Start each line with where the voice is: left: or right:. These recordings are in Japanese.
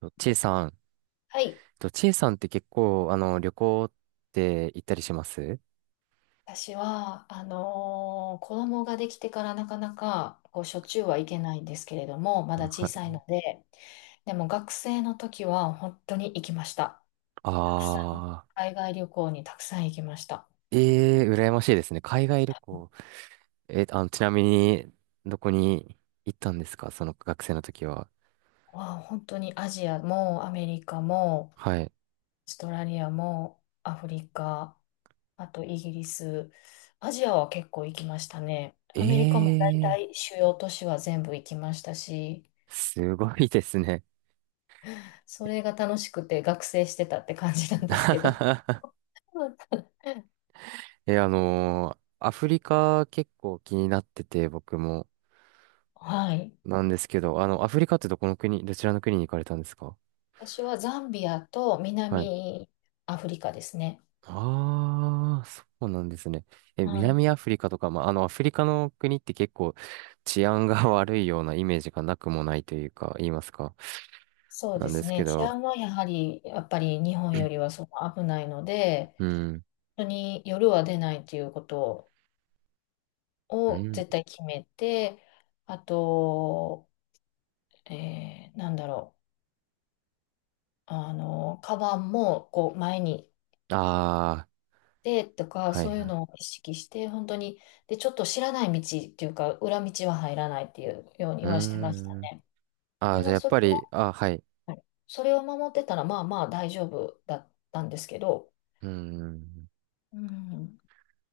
right: とちいさん、
left: はい。
right: とちいさんって結構、旅行って行ったりします。
left: 私は、子供ができてからなかなか、こう、しょっちゅうはいけないんですけれども、まだ
right: は
left: 小さい
right: い。
left: ので、でも学生の時は本当に行きました。たくさん、
right: あ
left: 海外旅行にたくさん行きました。
right: 羨ましいですね。海外旅行。ちなみに、どこに行ったんですかその学生の時は。
left: わあ、本当にアジアもアメリカも、オー
right: はい。
left: ストラリアもアフリカ、あとイギリス、アジアは結構行きましたね。
right: え
left: アメリカも大
right: ー、
left: 体主要都市は全部行きましたし、
right: すごいですね。
left: それが楽しくて学生してたって感じなんですけど。
right: アフリカ結構気になってて、僕も。
left: はい。
right: なんですけど、あの、アフリカってどこの国、どちらの国に行かれたんですか。
left: 私はザンビアと
right: はい。
left: 南アフリカですね。
right: ああ、そうなんですね。え、
left: はい。
right: 南アフリカとか、まあ、あの、アフリカの国って結構治安が 悪いようなイメージがなくもないというか、言いますか。
left: そう
right: な
left: で
right: んで
left: す
right: すけ
left: ね。治
right: ど、
left: 安はやはり、やっぱり日本よりはその危ないので、
right: うん、
left: 本当に夜は出ないということ
right: う
left: を
right: ん、
left: 絶対決めて、あと、えーなんだろう。あの、カバンもこう前に
right: あ
left: で、とか、
right: あ、はい
left: そうい
right: は
left: う
right: い、
left: のを意識して、本当に、で、ちょっと知らない道っていうか、裏道は入らないっていうよう
right: う
left: に
right: ー
left: はしてました
right: ん、
left: ね。
right: ああ、
left: で、
right: じ
left: ま
right: ゃあ
left: あ、
right: やっ
left: それ
right: ぱり、ああ、はい、
left: は、はいそれを守ってたら、まあまあ大丈夫だったんですけど、
right: うーん。
left: うん、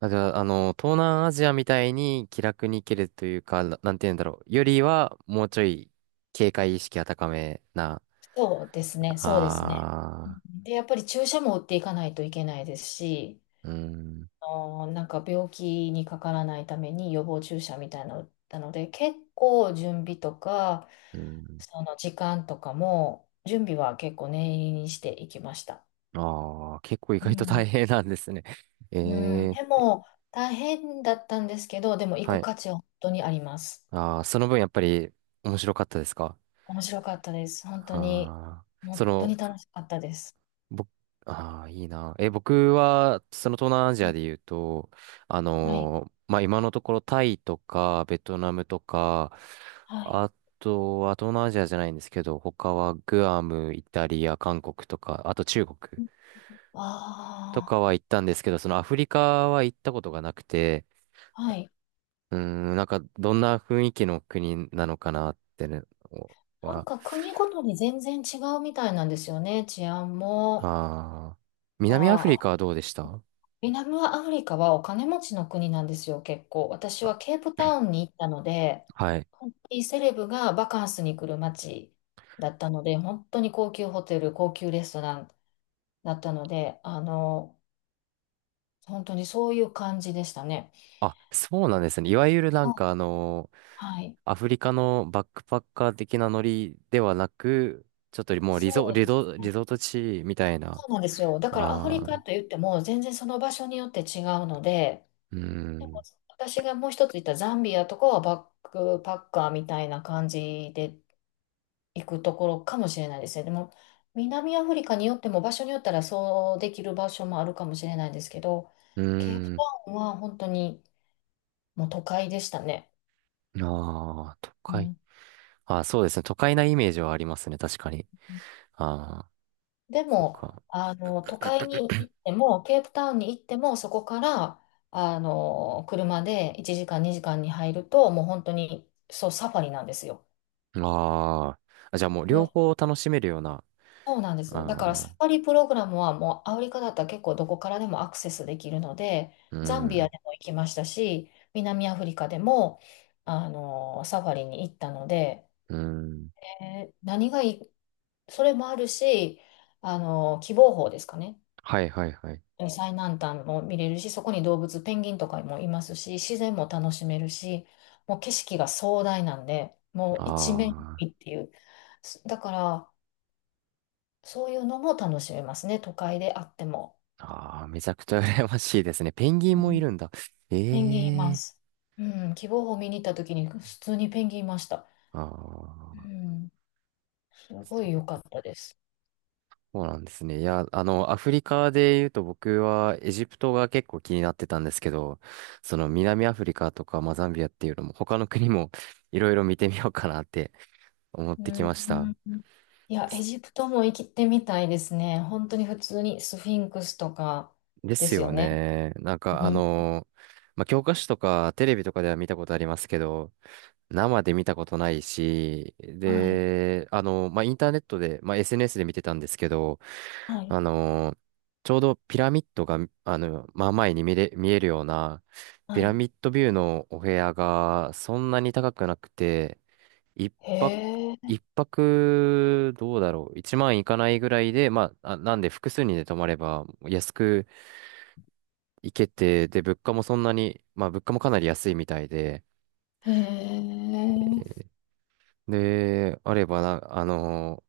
right: あ、じゃあ、あの、東南アジアみたいに気楽に行けるというか、なんて言うんだろう。よりは、もうちょい警戒意識が高めな。
left: そうですね。
right: ああ、
left: で、やっぱり注射も打っていかないといけないですし、
right: うーん、
left: なんか病気にかからないために予防注射みたいなの打ったので、結構準備とか、
right: うん。
left: その時間とかも、準備は結構念入りにしていきました。
right: ああ、結構意
left: う
right: 外と大
left: ん、
right: 変なんですね。え
left: うん
right: え、
left: でも大変だったんですけど、でも行
right: は
left: く
right: い。
left: 価値は本当にあります。
right: ああ、その分やっぱり面白かったですか。
left: 面白かったです。本当に、
right: ああそ
left: 本当に
right: の、
left: 楽しかったです。
right: 僕、ああ、いいな。え、僕は、その東南アジ
left: う
right: ア
left: ん
right: で言うと、
left: はい、
right: まあ、今のところタイとか、ベトナムとか、
left: はい。
right: あとは東南アジアじゃないんですけど、他はグアム、イタリア、韓国とか、あと中国と
left: あ
right: かは行ったんですけど、そのアフリカは行ったことがなくて、
left: あ、はい。
right: うーん、なんか、どんな雰囲気の国なのかなってね、
left: なん
right: は、
left: か国ごとに全然違うみたいなんですよね、治安も。
right: ああ、
left: か
right: 南アフリ
left: ら、
right: カはどうでした。
left: 南アフリカはお金持ちの国なんですよ、結構。私は
right: あ、
left: ケープタウンに行ったので、
right: はい。
left: 本当にセレブがバカンスに来る街だったので、本当に高級ホテル、高級レストランだったので、あの、本当にそういう感じでしたね。
right: あ、そうなんですね。いわゆるなん
left: あ
right: かあの、
left: はい。
right: アフリカのバックパッカー的なノリではなく、ちょっともう
left: そうですね。
right: リゾート地みたいな。
left: そうなんですよ。だからアフリ
right: あ
left: カ
right: あ、
left: と言っても、全然その場所によって違うので、
right: うー
left: でも
right: ん、
left: 私がもう一つ言ったザンビアとかはバックパッカーみたいな感じで行くところかもしれないですね。でも、南アフリカによっても場所によったらそうできる場所もあるかもしれないんですけど、
right: う
left: ケープタ
right: ー
left: ウンは本当にもう都会でしたね。
right: ん、ああ、都
left: う
right: 会。
left: ん、
right: ああ、そうですね。都会なイメージはありますね。確かに。ああ、
left: で
right: そっ
left: も、
right: か。
left: あの、都会に行っても、ケープタウンに行っても、そこから、あの、車で1時間、2時間に入ると、もう本当に、そう、サファリなんですよ。
right: あー、あ、じゃあもう両
left: で
right: 方楽しめるような。
left: そうなんです。だから
right: あ
left: サ
right: ー、
left: ファリプログラムはもうアフリカだったら結構どこからでもアクセスできるので、
right: う
left: ザンビア
right: ん、
left: でも行きましたし、南アフリカでも、あの、サファリに行ったので、
right: うん。
left: えー何がいい、それもあるし、あの、希望峰ですかね。
right: はいはいはい。
left: 最南端も見れるし、そこに動物、ペンギンとかもいますし、自然も楽しめるし、もう景色が壮大なんで、もう一面
right: あ
left: にっていう。だから、そういうのも楽しめますね、都会であっても。
right: あ、ああ、めちゃくちゃ羨ましいですね。ペンギ
left: う
right: ンもい
left: ん
right: るんだ。
left: ペンギンいま
right: ええ。
left: す。うん、希望を見に行った時に普通にペンギンいました。
right: あ
left: う
right: あ、
left: ん、すごい良かったです。
right: そうなんですね。いや、あの、アフリカで言うと僕はエジプトが結構気になってたんですけど、その南アフリカとか、まあ、ザンビアっていうのも他の国もいろいろ見てみようかなって思っ
left: う
right: てきま
left: ん、
right: した。
left: うんいや、エジプトも行きてみたいですね。本当に普通にスフィンクスとか
right: で
left: で
right: す
left: すよ
right: よ
left: ね。
right: ね。
left: うん、
right: まあ、教科書とかテレビとかでは見たことありますけど、生で見たことないし、
left: はい、
right: で、まあ、インターネットで、まあ、SNS で見てたんですけど、
left: はい、
right: あのーちょうどピラミッドが、あの、まあ前に見れ、見えるような、ピ
left: は
right: ラ
left: い。
right: ミッドビューのお部屋がそんなに高くなくて、一泊、
left: へえ、
right: 一泊どうだろう、1万いかないぐらいで、まあ、あ、なんで複数人で泊まれば安く行けて、で、物価もそんなに、まあ物価もかなり安いみたいで、
left: へえ、
right: で、あればな、あの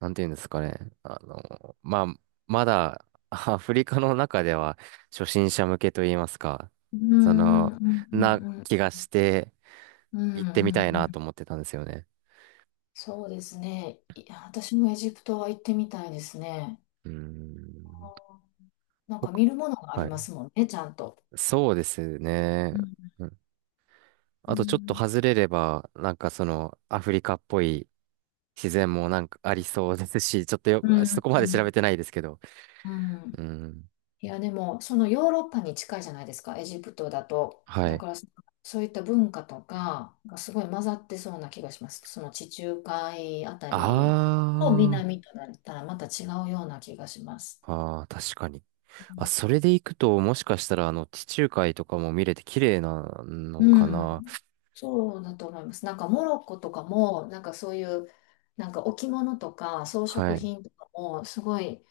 right: ー、なんていうんですかね、まあ、まだ アフリカの中では初心者向けといいますか、
left: う
right: そ
left: ん、
right: の、
left: うん、う
right: な
left: ん、
right: 気がして
left: うん、うん、う
right: 行
left: ん。う
right: ってみたいなと
left: ん
right: 思ってたんですよね。
left: そうですね。いや、私もエジプトは行ってみたいですね。
right: うーん。
left: なんか
right: 僕、
left: 見るものがあり
right: は
left: ま
right: い。
left: すもんね、ちゃんと。
right: そうですね。
left: うん、
right: うん。
left: う
right: あとちょっと
left: ん
right: 外れれば、なんかそのアフリカっぽい自然もなんかありそうですし、ちょっと
left: う
right: よ、そ
left: ん
right: こま
left: う
right: で調べ
left: ん
right: てないですけど。
left: うん
right: うん。
left: いやでもそのヨーロッパに近いじゃないですかエジプトだと
right: は
left: だ
right: い。
left: からそそういった文化とかがすごい混ざってそうな気がしますその地中海あた
right: あ
left: りと南となったらまた違うような気がします
right: あ、ああ、確かに。
left: う
right: あ、
left: ん
right: それで行くと、もしかしたら、あの、地中海とかも見れて綺麗なの
left: う
right: かな。
left: んそうだと思いますなんかモロッコとかもなんかそういうなんか置物とか装
right: は
left: 飾
right: い。
left: 品とかもすごい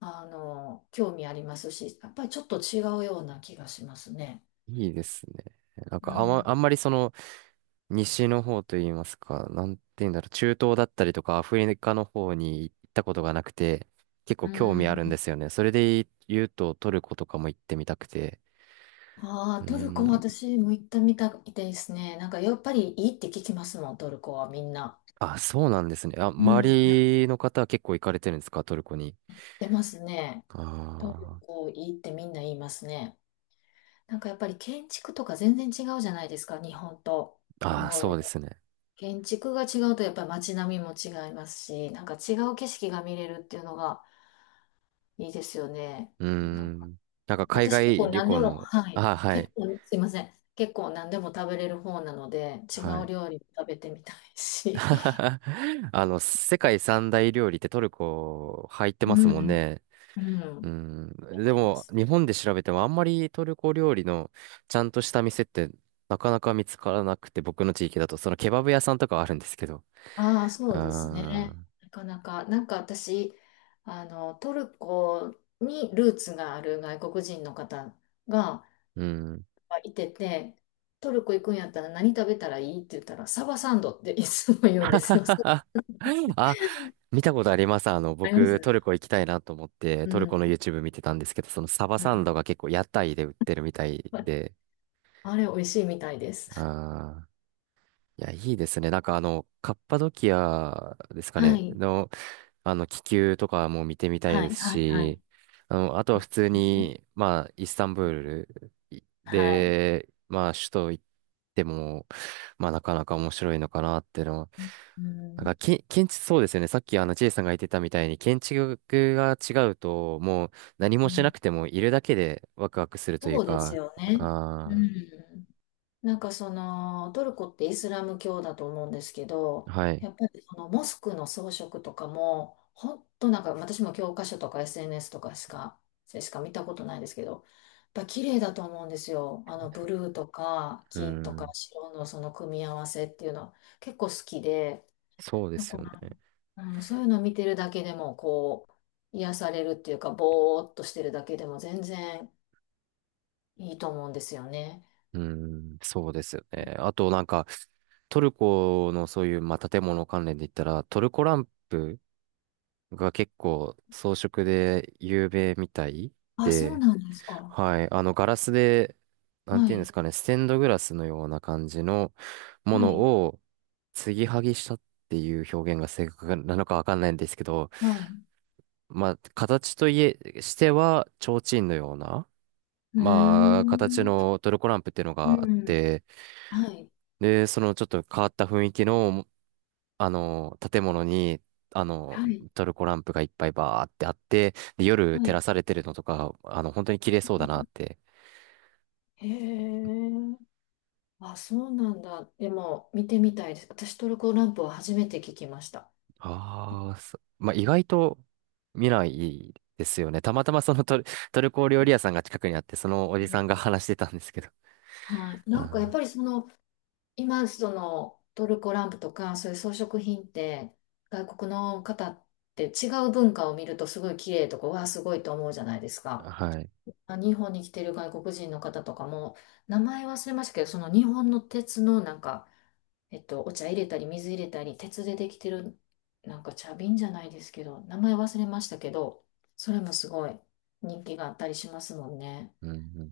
left: あの、興味ありますし、やっぱりちょっと違うような気がしますね。
right: いいですね。なん
left: う
right: か、
left: ん。
right: あんまりその、西の方といいますか、なんて言うんだろう、中東だったりとか、アフリカの方に行ったことがなくて、結
left: う
right: 構興味あるん
left: ん。
right: ですよね。それで言うと、トルコとかも行ってみたくて。
left: あ
right: う
left: あ、トルコ
right: ー
left: も
right: ん。
left: 私も行ったみたいですね。なんかやっぱりいいって聞きますもん、トルコはみんな。
right: あ、そうなんですね。あ、
left: う
right: 周
left: ん。なっ
right: りの方は結構行かれてるんですか、トルコに。
left: てますね。トル
right: あ
left: コいいってみんな言いますね。なんかやっぱり建築とか全然違うじゃないですか、日本と。こ
right: あ、ああ、そう
left: の
right: ですね。
left: 建築が違うとやっぱり街並みも違いますし、なんか違う景色が見れるっていうのがいいですよね。
right: うー
left: なんか
right: ん。なんか海
left: 私結
right: 外
left: 構
right: 旅
left: 何で
right: 行
left: も、
right: の、
left: はい。
right: あ、は
left: 結
right: い、
left: 構、すいません。結構何でも食べれる方なので、違
right: は
left: う
right: い。
left: 料理も食べてみたいし。
right: あの、世界三大料理ってトルコ入って
left: う
right: ますもん
left: ん。
right: ね。
left: うん。
right: う ん。
left: やっ
right: で
left: てま
right: も、
left: す。
right: 日本で調べてもあんまりトルコ料理のちゃんとした店ってなかなか見つからなくて、僕の地域だと、そのケバブ屋さんとかはあるんですけど。
left: ああ、
right: う
left: そ
right: ー
left: うですね。
right: ん。
left: なかなか、なんか私、あの、トルコにルーツがある外国人の方が
right: うん。
left: いてて、トルコ行くんやったら何食べたらいいって言ったら、サバサンドっていつも言うんですよ。あ
right: あ、見たことあります。あの、
left: りま
right: 僕、ト
left: す
right: ルコ行きたいなと思って、
left: う
right: トルコ
left: ん。
right: の YouTube 見てたんですけど、そのサバ
left: は
right: サン
left: い
right: ドが結構屋台で売ってるみたいで、
left: あれ、美味しいみたいです。
right: ああ、いや、いいですね。なんかあの、カッパドキアですか
left: は
right: ね、
left: い。
right: の、あの、気球とかも見てみたい
left: は
right: で
left: い、
right: す
left: はい、はい。
right: し、あの、あとは普通
left: ね
right: に、まあ、イスタンブールい
left: はい。
right: で、まあ、首都行っても、まあ、なかなか面白いのかなっていうのは、
left: う
right: なんか、
left: ん、
right: 建築、そうですよね。さっきあの J さんが言ってたみたいに、建築が違うと、もう何も
left: う
right: しな
left: ん
right: くてもいるだけでワクワクするという
left: そうです
right: か、
left: よね。う
right: あ
left: ん。なんかそのトルコってイスラム教だと思うんですけ
right: あ、
left: ど、
right: はい。
left: やっぱりそのモスクの装飾とかも、ほんとなんか私も教科書とか SNS とかしか、しか見たことないですけど、やっぱ綺麗だと思うんですよ。あのブルーとか
right: う
left: 金とか
right: ん、
left: 白のその組み合わせっていうのは結構好きで、
right: そうですよね。
left: うん、そういうのを見てるだけでも、こう、癒されるっていうか、ぼーっとしてるだけでも全然いいと思うんですよね。
right: うん、そうですよね。あとなんか、トルコのそういう、まあ、建物関連で言ったら、トルコランプが結構装飾で有名みたい
left: あ、そう
right: で、
left: なんですか。
right: はい。あの、ガラスで、なん
left: は
right: ていうんで
left: い、
right: すかね、ステンドグラスのような感じのも
left: は
right: の
left: い、
right: を継ぎはぎしたっていう表現が正確なのかわかんないんですけど、
left: はい。
right: まあ、形といえ、しては、提灯のような、
left: うー
right: まあ、形
left: ん、
right: のトルコランプっていうの
left: う
right: があっ
left: ん、
right: て、
left: はい、
right: で、そのちょっと変わった雰囲気の、あの、建物に、あの、
left: はい、
right: トルコランプがいっぱいバーってあって、で、夜
left: は
right: 照ら
left: い。
right: されてるのとか、あの、本当に綺麗そうだなって。
left: へえ、あ、そうなんだ。でも、見てみたいです。私、トルコランプは初めて聞きました。
right: ああ、まあ、意外と見ないですよね。たまたまトルコ料理屋さんが近くにあって、そのおじ
left: うん
right: さんが話してたんですけど。
left: はい。なんか、やっ
right: あ
left: ぱりその、今、そのトルコランプとか、そういう装飾品って、外国の方って違う文化を見るとすごい綺麗とか、わあ、すごいと思うじゃないです
right: ー、
left: か。
right: はい。
left: あ日本に来てる外国人の方とかも、名前忘れましたけど、その日本の鉄のなんか、えっと、お茶入れたり、水入れたり、鉄でできてる、なんか茶瓶じゃないですけど、名前忘れましたけど、それもすごい人気があったりしますもんね。
right: うんうん。